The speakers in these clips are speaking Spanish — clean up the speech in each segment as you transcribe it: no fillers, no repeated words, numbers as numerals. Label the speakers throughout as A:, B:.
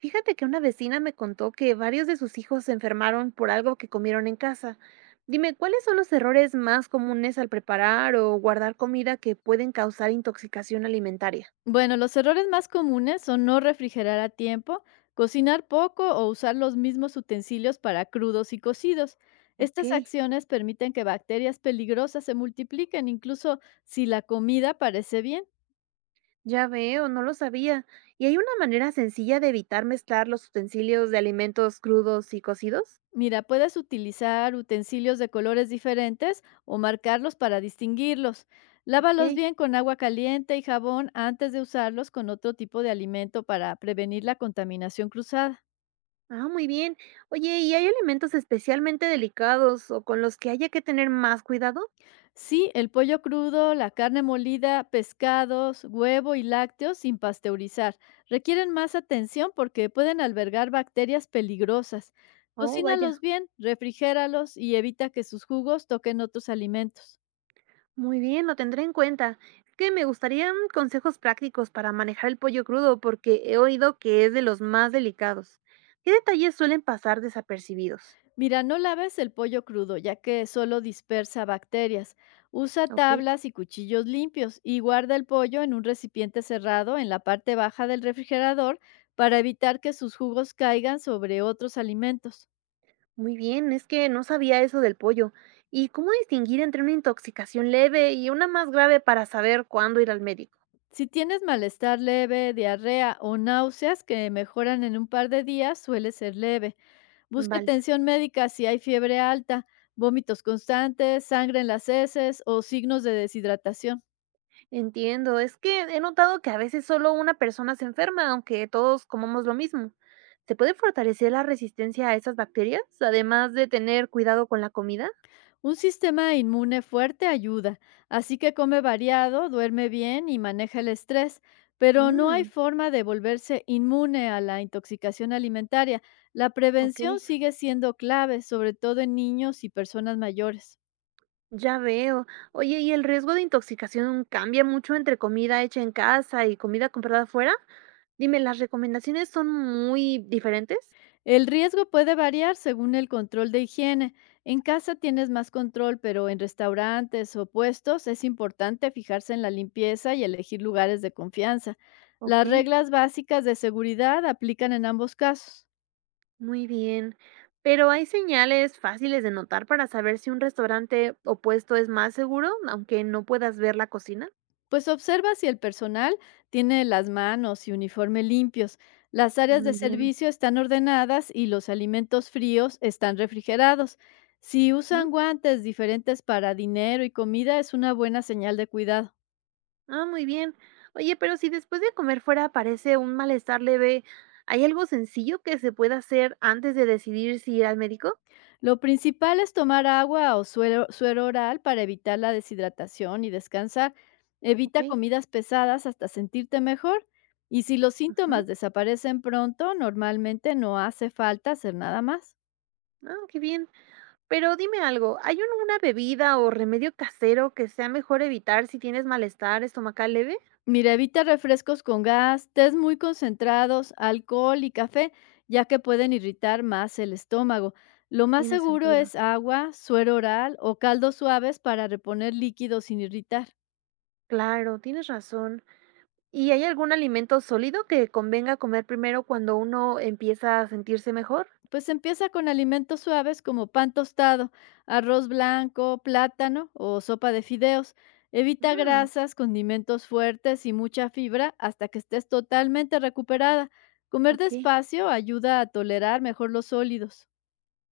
A: Fíjate que una vecina me contó que varios de sus hijos se enfermaron por algo que comieron en casa. Dime, ¿cuáles son los errores más comunes al preparar o guardar comida que pueden causar intoxicación alimentaria?
B: Bueno, los errores más comunes son no refrigerar a tiempo, cocinar poco o usar los mismos utensilios para crudos y cocidos.
A: Ok,
B: Estas acciones permiten que bacterias peligrosas se multipliquen, incluso si la comida parece bien.
A: ya veo, no lo sabía. ¿Y hay una manera sencilla de evitar mezclar los utensilios de alimentos crudos y cocidos?
B: Mira, puedes utilizar utensilios de colores diferentes o marcarlos para distinguirlos.
A: Ok.
B: Lávalos bien con agua caliente y jabón antes de usarlos con otro tipo de alimento para prevenir la contaminación cruzada.
A: Ah, muy bien. Oye, ¿y hay alimentos especialmente delicados o con los que haya que tener más cuidado?
B: Sí, el pollo crudo, la carne molida, pescados, huevo y lácteos sin pasteurizar. Requieren más atención porque pueden albergar bacterias peligrosas.
A: Oh, vaya.
B: Cocínalos bien, refrigéralos y evita que sus jugos toquen otros alimentos.
A: Muy bien, lo tendré en cuenta. Es que me gustarían consejos prácticos para manejar el pollo crudo porque he oído que es de los más delicados. ¿Qué detalles suelen pasar desapercibidos?
B: Mira, no laves el pollo crudo, ya que solo dispersa bacterias. Usa
A: Ok,
B: tablas y cuchillos limpios y guarda el pollo en un recipiente cerrado en la parte baja del refrigerador para evitar que sus jugos caigan sobre otros alimentos.
A: muy bien, es que no sabía eso del pollo. ¿Y cómo distinguir entre una intoxicación leve y una más grave para saber cuándo ir al médico?
B: Si tienes malestar leve, diarrea o náuseas que mejoran en un par de días, suele ser leve. Busca
A: Vale,
B: atención médica si hay fiebre alta, vómitos constantes, sangre en las heces o signos de deshidratación.
A: entiendo. Es que he notado que a veces solo una persona se enferma, aunque todos comamos lo mismo. ¿Se puede fortalecer la resistencia a esas bacterias, además de tener cuidado con la comida?
B: Un sistema inmune fuerte ayuda, así que come variado, duerme bien y maneja el estrés, pero no hay
A: Mm,
B: forma de volverse inmune a la intoxicación alimentaria. La
A: ok,
B: prevención sigue siendo clave, sobre todo en niños y personas mayores.
A: ya veo. Oye, ¿y el riesgo de intoxicación cambia mucho entre comida hecha en casa y comida comprada afuera? Dime, ¿las recomendaciones son muy diferentes?
B: El riesgo puede variar según el control de higiene. En casa tienes más control, pero en restaurantes o puestos es importante fijarse en la limpieza y elegir lugares de confianza.
A: Ok,
B: Las reglas básicas de seguridad aplican en ambos casos.
A: muy bien. Pero ¿hay señales fáciles de notar para saber si un restaurante o puesto es más seguro, aunque no puedas ver la cocina?
B: Pues observa si el personal tiene las manos y uniforme limpios, las áreas de
A: Muy bien.
B: servicio están ordenadas y los alimentos fríos están refrigerados. Si
A: ¿Mm?
B: usan guantes diferentes para dinero y comida es una buena señal de cuidado.
A: Ah, muy bien. Oye, pero si después de comer fuera aparece un malestar leve, ¿hay algo sencillo que se pueda hacer antes de decidir si ir al médico?
B: Lo principal es tomar agua o suero, suero oral para evitar la deshidratación y descansar. Evita
A: Okey,
B: comidas pesadas hasta sentirte mejor. Y si los
A: ujú.
B: síntomas desaparecen pronto, normalmente no hace falta hacer nada más.
A: Ah, qué bien. Pero dime algo, ¿hay una bebida o remedio casero que sea mejor evitar si tienes malestar estomacal leve?
B: Mira, evita refrescos con gas, tés muy concentrados, alcohol y café, ya que pueden irritar más el estómago. Lo más
A: Tiene
B: seguro
A: sentido.
B: es agua, suero oral o caldos suaves para reponer líquidos sin irritar.
A: Claro, tienes razón. ¿Y hay algún alimento sólido que convenga comer primero cuando uno empieza a sentirse mejor?
B: Pues empieza con alimentos suaves como pan tostado, arroz blanco, plátano o sopa de fideos. Evita
A: Mm,
B: grasas, condimentos fuertes y mucha fibra hasta que estés totalmente recuperada. Comer
A: okey,
B: despacio ayuda a tolerar mejor los sólidos.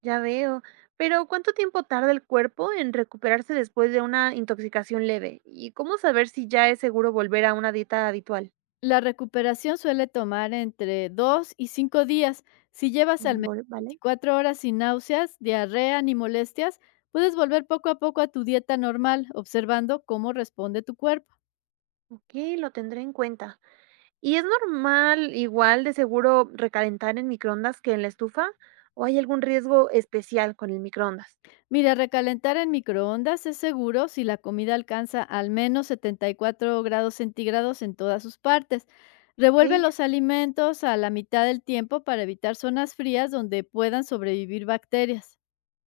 A: ya veo. Pero, ¿cuánto tiempo tarda el cuerpo en recuperarse después de una intoxicación leve? ¿Y cómo saber si ya es seguro volver a una dieta habitual?
B: La recuperación suele tomar entre 2 y 5 días. Si llevas al
A: Mm,
B: menos
A: vol vale.
B: 24 horas sin náuseas, diarrea ni molestias, puedes volver poco a poco a tu dieta normal, observando cómo responde tu cuerpo.
A: Okey, lo tendré en cuenta. ¿Y es normal, igual, de seguro, recalentar en microondas que en la estufa? ¿O hay algún riesgo especial con el microondas?
B: Mira, recalentar en microondas es seguro si la comida alcanza al menos 74 grados centígrados en todas sus partes. Revuelve
A: Okey,
B: los alimentos a la mitad del tiempo para evitar zonas frías donde puedan sobrevivir bacterias.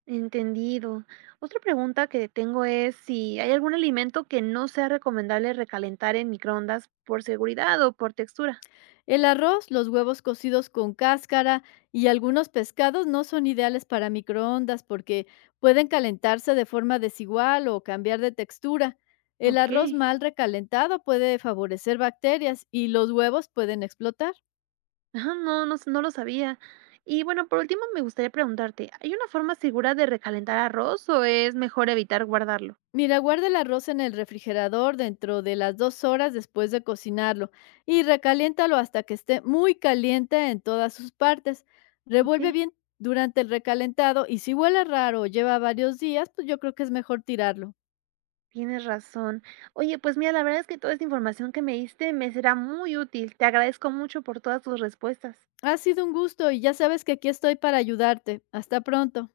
A: entendido. Otra pregunta que tengo es si hay algún alimento que no sea recomendable recalentar en microondas por seguridad o por textura.
B: El arroz, los huevos cocidos con cáscara y algunos pescados no son ideales para microondas porque pueden calentarse de forma desigual o cambiar de textura. El arroz
A: Okey.
B: mal recalentado puede favorecer bacterias y los huevos pueden explotar.
A: Ajá, no, no s no lo sabía. Y bueno, por último, me gustaría preguntarte, ¿hay una forma segura de recalentar arroz o es mejor evitar guardarlo?
B: Mira, guarda el arroz en el refrigerador dentro de las dos horas después de cocinarlo y recaliéntalo hasta que esté muy caliente en todas sus partes. Revuelve
A: Okey.
B: bien durante el recalentado y si huele raro o lleva varios días, pues yo creo que es mejor tirarlo.
A: Tienes razón. Oye, pues mira, la verdad es que toda esta información que me diste me será muy útil. Te agradezco mucho por todas tus respuestas.
B: Ha sido un gusto y ya sabes que aquí estoy para ayudarte. Hasta pronto.